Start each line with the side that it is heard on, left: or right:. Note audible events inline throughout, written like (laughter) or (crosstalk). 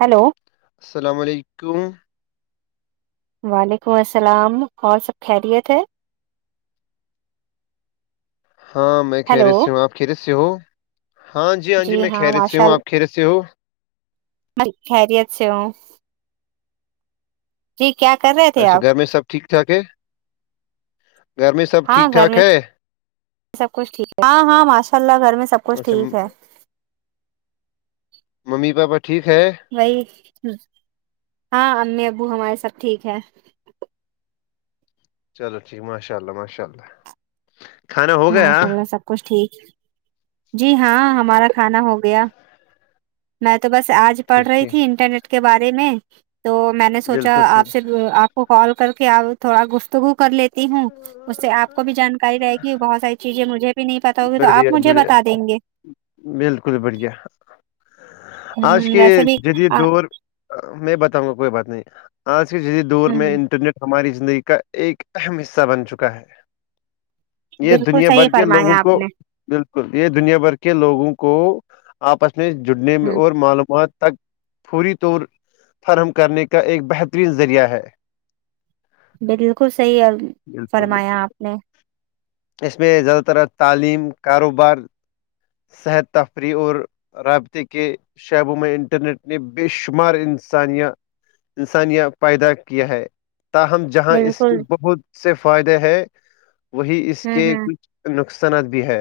right: hello
left: السلام علیکم
right: (unintelligible)
left: ہاں میں کہہ
right: ہیلو
left: رہ سے ہوں آپ کھیرت سے ہو ہاں جی ہاں جی میں کہری سے ہوں آپ کھیرت سے ہو
right: (inaudible) ب خیریا سے ا جی کیا کر رہے ہیں
left: اچھا گھر میں سب ٹھیک ٹھاک ہے گھر میں سب
right: ہاں
left: ٹھیک
right: گھر
left: ٹھاک
right: میں
left: ہے
right: سب کچھ ٹھیک ہاں ہاں ماشاء اللہ گھر میں سب کچھ
left: اچھا م-
right: ٹھیک ہے (inaudible)
left: ممی پاپا ٹھیک ہے
right: وہی ہاں امی ابو ہمارے سب ٹھیک ہے
left: چلو ٹھیک ماشاء اللہ ماشاء اللہ کھانا ہو گیا
right: ماشاء اللہ سب کچھ ٹھیک جی ہاں ہمارا کھانا ہو گیا میں تو بس آج پڑھ
left: ٹھیک
right: رہی
left: ٹھیک
right: تھی انٹرنیٹ کے بارے میں تو میں نے سوچا
left: بالکل
right: آپ سے
left: صحیح
right: آپ کو کال کر کے آپ تھوڑا گفتگو کر لیتے تی ہوں اس سے آ کو بھی جان ج بہت ساری چیزیں مجھے بھی نہیں پتتا ہوگی تو آپ
left: بڑھیا
right: مجھے
left: بڑھیا
right: بتا دیں گے
left: بالکل بڑھیا
right: ہ
left: آج کے
right: ویسے بھی
left: جدید
right: ہ
left: دور میں بتاؤں گا کوئی بات نہیں آج کے جسی دور میں انٹرنیٹ ہماری زندگی کا ایک اہم حصہ بن چکا ہے یہ
right: بالکل
left: دنیا
right: صحیح
left: بھر کے لوگوں
right: فرمایا آپ
left: کو
right: نے
left: بالکل یہ دنیا بھر کے لوگوں کو آپس میں جڑنے میں
right: ہ
left: اور معلومات تک پوری طور فرہم کرنے کا ایک بہترین ذریعہ ہے
right: بالکل صحیح ہے
left: بالکل
right: فرمایا
left: بالکل
right: آپ نے
left: اس میں زیادہ تر تعلیم کاروبار صحت تفریح اور رابطے کے شعبوں میں انٹرنیٹ ن بے شمار انسانیا انسانیہ پیدا کیا ہے تاہم جہاں اس کے
right: بالکل
left: بہت سے فائدے ہیں وہی اس
right: ہ
left: کے
right: ہ
left: کچھ نقصانات بھی ہے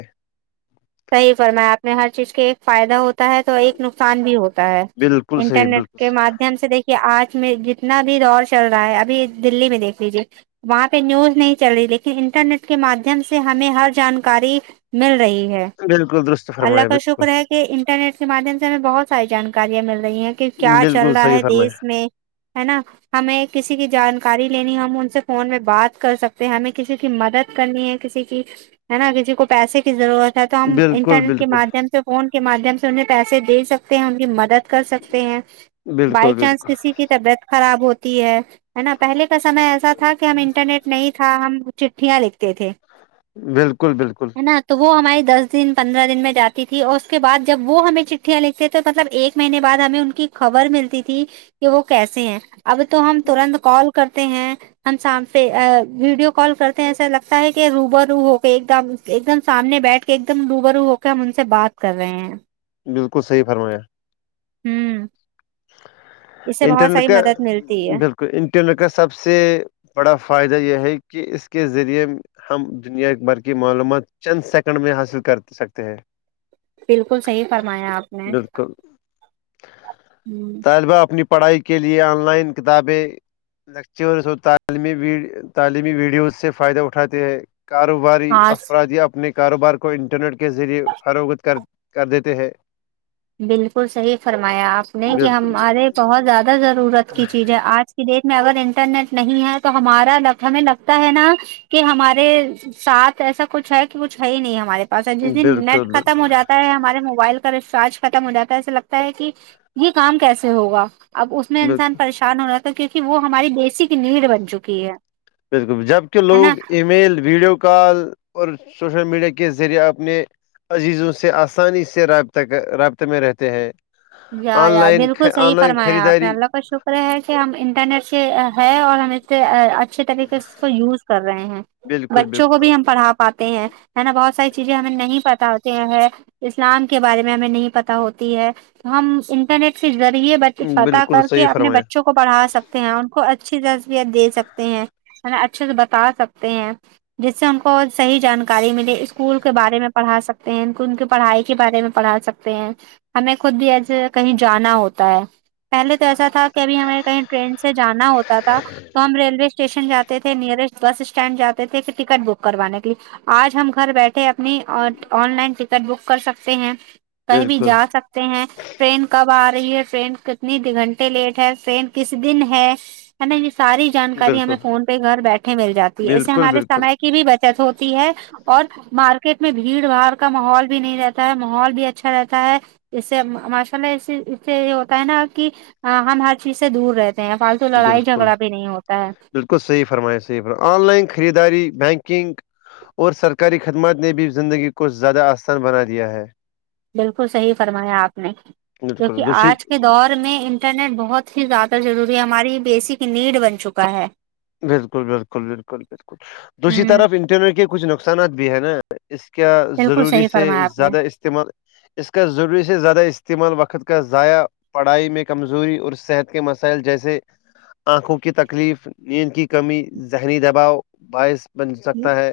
right: صحیح فرما آپ نے ہر چیز کے فائدہ ہوتا ہے تو ایک نقصان بھی ہوتا ہے
left: بالکل صحیح
right: انٹرنیٹ
left: بالکل
right: کے ماد ہم سے دیکھیے آج میں جتنا بھی دور چل رہا ہے ابھی دللی میں دیکھ لیجیے وہاں پہ نیوز نہیں چل رہی لیکن انٹرنیٹ کے مادھیم سے ہمیں ہر جانکاری مل رہی ہے
left: بالکل دست
right: اللہ کا شکر ہے کہ انٹرنیٹ کے مادھیم سے ہمیں بہت ساری جانکاریاں مل رہی ہیں کہ کیا چل
left: بالکل
right: رہا
left: صحیح
right: ہے
left: فرمایا
right: دیس میں ہے نا ہمیں کسی کی جانکاری لینی ہم ان سے فون میں بات کر سکتے ہیں ہمیں کسی کی مدد کرنی ہے کسی کی ہے نا کسی کو پیسے کی ضرورت ہے تو ہم
left: بالکل
right: انٹرنیٹ کے
left: بالکل
right: مادھیم سے فون کے مادھیم سے انہیں پیسے دے سکتے ہیں ان کی مدد کر سکتے ہیں
left: بالکل
right: بائی چانس
left: بالکل
right: کسی کی طبیعت خراب ہوتی ہے ہے نا پہلے کا سمے ایسا تھا کہ ہم انٹرنیٹ نہیں تھا ہم چٹھیاں لکھتے تھے
left: بالکل بالکل
right: ہے نا تو وہ ہماراری دس دن پندرہ دن میں جاتی تھی اور اس کے بع جب وہ ہمیں چٹھیاں لکھتے تھ تو مطلب ایک مہینے بعد ہمیں ان کی خبر ملتی تھی کہ وہ کیسے ہیں اب تو ہم ترنت کال کرتے ہیں ہم سام سے ویڈیو کال کرتے ہیں ایسا لگتا ہے کہ روبا رو ہو کے ایک دم ایک دم سامنے بیٹھ ایک دم روبرو ہو کے ہم ان سے بات کر رہے ہیں
left: بالکل صحیح فرمایا
right: ہوں (unintelligible) اس سے بہت
left: انٹرنیٹ
right: ساری
left: کا
right: مدد ملتی ہے
left: بالکل (unintelligible) تو انٹرنیٹ کا سب سے بڑا فائدہ یہ ہے کہ اس کے ذریعے ہم دنیا ایک برقی معلومات چند سیکنڈ میں حاصل کر سکتے ہیں
right: بالکل صحیح فرمایا آپ نے
left: بالکل
right: ہ
left: طلبہ اپنی پڑھائی کے لیے آن لائن کتابیں (unintelligible) لیکچرع تعلیمی ویڈیو سے فائدہ اٹھاتے ہیں کار کوباری
right: ہاں
left: افرادیا اپنے کاروبار کو انٹرنیٹ کے ذریعے فروغت کر کر دیتے ہیں
right: بالکل صحیح فرمایا آپ نے کہ
left: بالکل
right: ہمارے بہت زیادہ ضرورت کی چیزیں آج ڈیٹ میں اگر انٹرنیٹ نہیں ہے تو ہمارا ہمیں لگتا ہے نا کہ ہمارے ساتھ ایسا کچھ ہے کہ کچھ ہے ہی نہیں ہمارے جسن
left: بالکل
right: نیٹ ختم
left: بالکل
right: ہو جاتا ہے ہمارے موبائل کا ریچارج ختم ہو جاتا ہے ایسا لگتا ہے کہ یہ کام کیسے ہوگا اب اس میں انسان
left: بالکل
right: پریش ان ہو رہ تھا کیونکہ وہ ہماری بیسک نیڈ بن چکی ہے
left: جبکہ
right: ہے
left: لوگ
right: نا
left: ای میل ویڈیو کال اور سوشل میڈیا کے ذریعہ اپنے عزیزوں سے آسانی سے رابطہ رابطے میں رہتے ہیں
right: ی
left: آن
right: یار
left: لائن
right: بالکل صحیح
left: آن لائن
right: فرمایا آپ نے
left: خریداری
right: اللہ کا شکر ے ہیں کہ ہم انٹرنیٹ سے ہے اور ہمیں (unintelligible) اچھے طریقے سے کو یوز کر رہے ہیں
left: بالکل
right: بچوں کو
left: بالکل
right: بھی ہم پڑا پاتے ہیں ہے نا بہت ساری چیزیں ہمیں نہیں پت ہوتے ہے اسلام کے بارے میں ہمیں نہیں پتا ہوتی ہے ہم انٹرنیٹ کے ذریعے ب پتا
left: بالکل
right: کر کے
left: صحیح
right: اپنے
left: فرمایا
right: بچوں کو کو پڑھا سکتے ہیں ان کو اچھی تصبیت دے سکتے ہیں اچھے سے بتا سکتے ہیں جس سے ان کو صحی جانکاری ملے اسکول کے بارے میں پڑھا سکتے ہیں ان کی پڑھائی کے بارے میں پڑھا سکتے پینس (unintelligible) خود بھی ایسے کہیں جانا ہوتا ہے پہلے تو ایسا تھا کہبھی ہمیں کہیں ٹرین سے جانا ہوتا تھا تو ہم ریلوے اسٹیشن جاتے تھے نیرسٹ بس اسٹینڈ جاتے تھے کہ ٹکٹ بک کروانے کے لیے آج ہم گھر بیٹھے آ نی آن لائن ٹکٹ بک کر سکتے ہیں کہیں بھی
left: بالکل
right: جا سک ہیں ٹرین کب آ رہی ہے ٹرین کتنی گھنٹے لیٹ ہے ٹرین کس دن ہے ہے نا یہ ساری جانکاری ہمیں
left: بالکل
right: فون پہ گھر بیٹھے مل جاتی ہے ایسے
left: بالکل
right: ہمارے
left: بالکل
right: سمے کی بھی بچت ہوتی ہے (unintelligible) اور مارکیٹ میں بھیڑ باڑ کا ماحول بھی نہیں رہتا ہے ماحول بھی اچھا رہتا ہے اس سے ماشاء اللہ اس اس سے یہ ہوتا ہے نا کہ ہم ہر چیز سے دور رہتے ہیں فال
left: بالکل بالکل صحیح فرما صحیح فرما آن لائن خریداری بینکنگ اور سرکاری خدمات نے بھی زندگی کو زیادہ آسان بنا دیا ہے
right: بالکل صحیح فرمایا آپ نے کیونکہ
left: بالکل دوسری
right: آج کے دور میں ان انٹرنیٹ بہت ہی زیادہ ضروری ہے ہماری بیسک نیڈ بن چکا ہے
left: بالکل بالکل بالکل بالکل دوسری
right: ہ
left: طرف انٹرنیٹ کے کچھ نقصانات بھی ہے نا اس کا
right: بالکل
left: ضروری
right: صحیح
left: سے
right: فرمایا آپ
left: زیادہ
right: نے
left: استعمال (unintelligible) اس کا ضروری سے زیادہ استعمال وقت کا ضائع پڑھائی میں کمزوری اور صحت کے مسائل جیسے آنکھوں کی تکلیف نیند کی کمی ذہنی دباؤ باعث بن سکتا ہے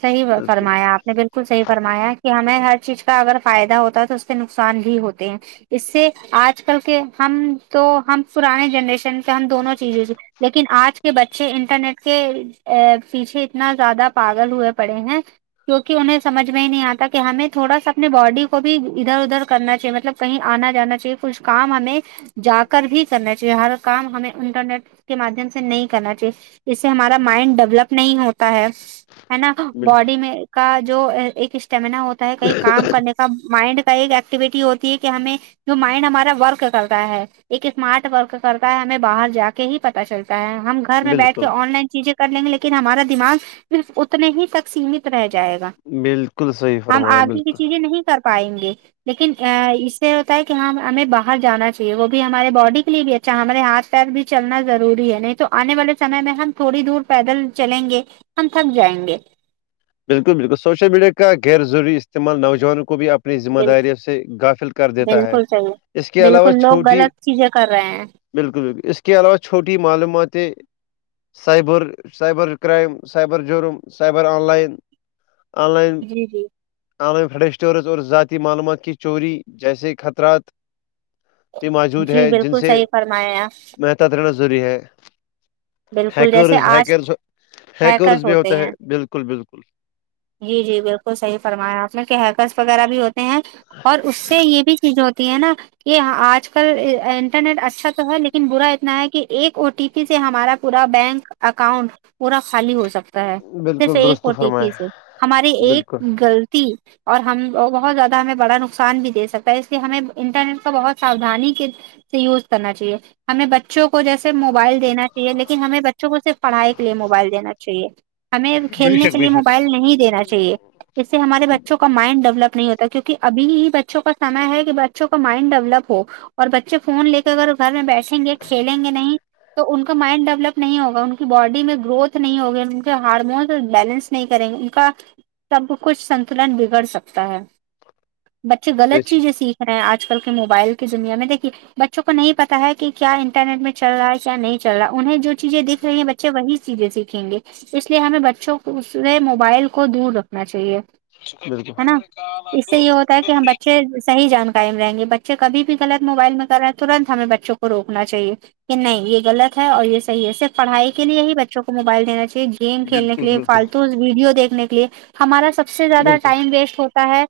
right: صحیح
left: بالکل
right: فرمایا آپ نے بالکل بالکل صحی فرمایا کہ ہمیں ہر چیز کا اگر فائدہ ہوتا ہے تو اس سے نقصان بھی ہوتے ہیں اس سے آج کل کے ہم تو ہم پرانے جنریشن کے ہم دونوں چیزوں سے لیکن آج کے بچے انٹرنیٹ کے (unintelligible) ا پیچھے اتنا زیادہ پاگل ہوئے پڑے ہیں کیوںکہ انہیں سمجھ میں ہی نہیں آتا کہ ہمیں تھوڑا سا اپنے باڈی کو بھی ادھر ادھر کرنا چاہیے مطلب کہیں آنا جانا چاہیے کچھ کام ہمیں جا کر بھی کرنا چاہیے ہر کام ہمیں انٹرنیٹ کے مادھیم سے نہیں کرنا چاہیے اس سے ہمارا مائنڈ ڈولپ نہیں ہوتا ہے ہے نا
left: بالکل
right: باڈی میں کا جو ایک اسٹیمناا ہوتا کہیں کام کرنے کا مائنڈ کا ایک ایکٹیوٹی ہوتی ہے کہ ہمیں جو مائنڈ ہمارا ورک کر رہا ہے ایک اسمارٹ ورک کرتا ہے ہمیں باہر جا کے ہی پت چلتا ہے ہم گھر میں بیٹھ
left: بالکل
right: کے آن لائن چیزیں کر لیں گے لیکن ہمارا دماغ صرف اتنے ہی تک سیمت رہ جائے گا
left: بالکل صحیح
right: ہم
left: فرمایا
right: آگے کی
left: بالکل
right: چیزیں نہیں کر پائیں گے لیکن ا اس سے ہوتا ہے کہ ہم ہمیں باہر جانا چاہیے وہ بھی ہمارے باڈی کے لیے بھی اا ہمارے ہاتھ پیر بھی چلنا ضروری ہے نہیں تو آنے والے سے میں ہم تھوڑی دور پیدل چلیں گے ہم تھک جائیں گے
left: بالکل بالکل سوشل میڈیا کا غیر ضروری استعمال نوجوانوں کو بھی اپنی ذمہ
right: گے
left: داریوں سے افل کر دیتا ہے
right: بالکل صحیح
left: اس کے علاوہ
right: بالکل لوگ
left: چھوٹی
right: غلط چیزیں کر رہے ہیں
left: بالکل بالکل اس کے علاوہ چھوٹی معلوماتیں سائبر سائبر کررائم سائبر جرم cyber online online
right: جی جی
left: آن لائن فڈ اسٹورز اور ذاتی معلومات کی چوری جیسے خطرات بھی موجود ہے
right: جی
left: جن
right: بالکل
left: سے
right: صحیح فرمایا آپ،
left: محتط رہنا ضروری ہے (unintelligible)
right: بالکل جیسے
left: ہیکرز
right: آج
left: ہیکرز ہیکرز
right: ہیکرس
left: بھی
right: ہوتے
left: ہوتا ہے
right: ہیں
left: بالکل بالکل
right: جی جی بالکل صحیح فرمایا آپ نے کہ ہیکرس وغیرہ بھی ہوتے ہیں اور اس سے یہ بھی چیز ہوتی ہے نا یہ آج کل انٹرنیٹ اچھا تو ہے لیکن برا اتنا ہے کہ ایک او ٹی پی سے ہمارا پورا بینک اکاؤنٹ پورا خالی ہو سکتا صرف
left: بالکل
right: ایک
left: درست
right: او ٹی
left: فرمایا
right: پی سے ہماری ایک
left: بالکل
right: لط اور ہم وہ بہت زیادہ ہمیں بڑا نقصان بھی دے سکتا ہے اس لیے ہمیں انٹرنیٹ کا بہت سادانی کے یوز کرنا چاہیے ہمیں بچوں کو جیسے موبائل دینا چاہیے لیکن ہمیں بچوں کو صرف پڑھائی کے لیے موبائل دین چاہے ہمیں
left: بے
right: کھیلنے
left: شک
right: کے
left: بے
right: لیے
left: شک
right: موبائل نہیں دا چاہیے چاہیے (inaudible) اس سے ہمارے بچوں کا مائنڈ ڈیولپ نہیں ہوتا کیوںک ابھی ہی بچوں کام ہے کہ بچوں کا مائنڈ ڈیولپ ہو اور بچے فون لے کے اگر گھر میں بیٹھیں گے کھیلیں گے نہیں تو ان کا مائنڈ ڈب ڈب نہیں ہوگا ان کی باڈی میں گروت نہیں ہوگی ان کے ہارمونس بیلنس نہیں کریں گے ان کا سب کچھ سنتلن بگڑ سکتا ہے بچے
left: بے
right: غلط چیزیں سیکھ ہیں آج کل کے موبائل کی دنیا میں دیکھیے بچوں کو نہیں پتا ہے کہ کیا انٹرنیٹ میں چل رہا ہے کیا نہیں چل رہا انہیں جو چیزیں دیکھ رہی ہیں بچے وہی چیزیں سیکھیں گے تو اس لیے ہمیں بچوں کوے موبائل کو دور رکھنا چاہیے
left: شک، بالکل
right: ہے نا اس سے یہ ہوتا ہے کہ ہم بچے صحیح جان ائم رہیں گے بچے کھی بھی غلط موبائل میں رہ ہیں ترنت ہمیں بچوں کو روکنا چاہے کہ نہیں یہ لط ہے اور یہ صحی صرف پڑھائی کے لیے ہی بچوں کو موبائل دا چاہیے گیم
left: بالکل
right: کھیلنے کےے
left: بالکل
right: فالتو ویڈیو دیکھنے کے لیے ہمارا سب سے زیادہ
left: بالکل
right: ٹائم ویسٹ ہوتا ہے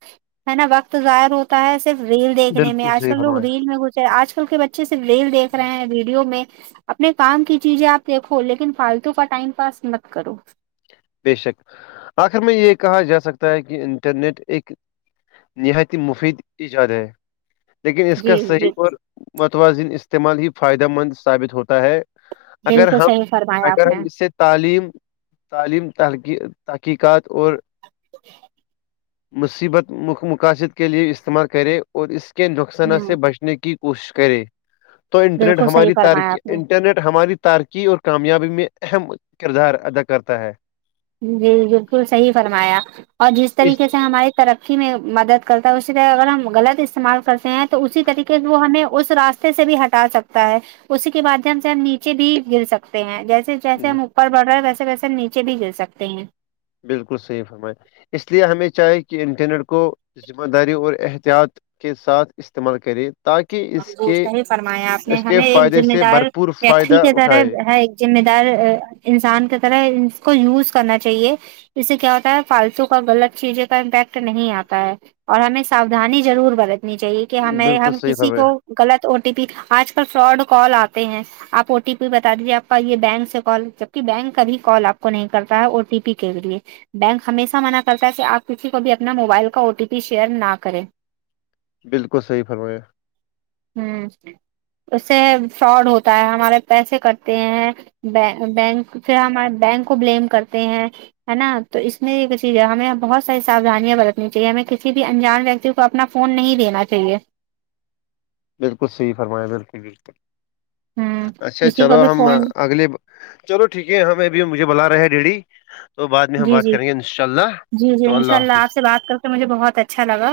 right: ہے نا وقت ظاہر ہوتا ہے صرف ریل دیکھنے میں
left: بالکل
right: آج
left: صحیح
right: کل لوگ
left: فرمایا
right: ریل میں گ آج کل کے بچے صرف ریل دیکھ رہے ہیں ویڈیو میں اپنے کام کی چیزیں آپ دیکھو لیکن فالتو کا ٹائم پاس مت کرو
left: بشک آخر میں یہ کہا جا سکتا ہے کہ انٹرنیٹ ایک نہایت ہی مفید ایجاد ہے لیکن اس کا
right: جی جی
left: صحیح اور متوازن استعمال ہی فائدہ مند ثابت ہوتا ہے اگر
right: بالکل
left: ہم
right: صحیح فرمایا آپ
left: اگر
right: نے
left: ہم اس سے تعلیم تعلیم تقی تحقیقات اور مصیبت م مقاصد کے لیے استعمال کرے اور اس کے نقصانات
right: ہوں
left: سے بچنے کی کوشش کرے تو انٹرنیٹ
right: بالکل صحیح
left: ہماری
right: فرمایا
left: تی
right: آپ نے
left: انٹرنیٹ ہماری تارکی اور کامیابی میں اہم کردار ادا کرتا ہے
right: جی بالکل صحیح فرمایا اور جس طریقے سے ہماری ترقی ہی میں مدد کرتا ہے اسی طرح اگر ہم غلط استعمال کرتے ہیں تو اسی طریقے سے وہ ہمیں اس راستے سے بھی ہٹا سکتا ہے اسی کے مادھیم سے ہم نیچے بھی گر سکتے ہیں جیسے جیسے
left: اس
right: ہم اوپر بڑ رہے ہیں ویسے ویسے نیچے بھی گل سکتے ہیں
left: بالکل صحیح فرمائے اس لیے ہمیں چاہے کہ انٹرنیٹ کو ذمہ داری اور احتیاط کے ساتھ استعمال کرے تاکہ اس کے
right: صحی فرمایا آپ نے
left: اس کے
right: ہمیں ایک
left: فائدے
right: ذمہ
left: سے
right: دار
left: بھرپور
right: ویکری
left: فائدہ
right: کی طرح
left: اٹھائے
right: ہے ذمہ دار انسان کی طرح اس کو یوز کرنا چاہیے اس سے کیا ہوتا ہے فالتو کا غلط چیزیں کا امپیکٹ نہیں آتا ہے اور ہمیں ساودھانی ضرور برتنی چاہیے کہ ہمیں
left: بالکل
right: ہم
left: صحیح
right: کسی
left: فرمایا
right: کو غلط او ٹی پی آج کل فراڈ کال آتے ہیں آپ او ٹی پی بتا دیجیے آپ کا یہ بینک سے کال جبک بینک کا بھی کال آپ کو نہیں کرتا ہے او ٹی پی کے لیے بینک ہمیشہ منع کرتا ہے کہ آپ کسی کو بھی اپنا موبائل کا او ٹی پی شیئر نہ کریں
left: بالکل صحیح فرمایا
right: ہوں اس سے فراڈ ہوتا ہے ہمارے پیسے کٹتے ہیں بینک پھر ہمارے بینک کو بلیم کرتے ہیں ہے نا تو اس میں یہ چیز ہے ہمیں بہت ساری ساھانیاں برتنی چاہیے ہمیں کسی بھی انجان ویکتی کو تو اپنا فون نہیں دینا چاہیے
left: بالکل صحیح فرمایا بالکل بالکل
right: ہوں
left: اچھا
right: کسی کو
left: چلو
right: بھی
left: ہم
right: فون
left: اگلے چلو ٹھیک ہے ہمیں ابھی مجھے بلا رہے ہیں ڈیڈی تو بعد میں ہم
right: جی
left: بات
right: جی
left: کریں گے انشاء اللہ
right: جی جی
left: تو اللہ
right: انشاء آپ
left: حافظ
right: سے بات کر کے مجھے بہت اچھا لگا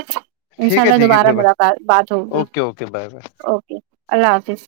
left: ٹھیک
right: انشاء
left: ہے
right: اللہ
left: ٹھیک ہے
right: دوبارہ
left: کوئی بات
right: ملاقات بات ہوگی
left: okay okay bye bye
right: okay اللہ حافظ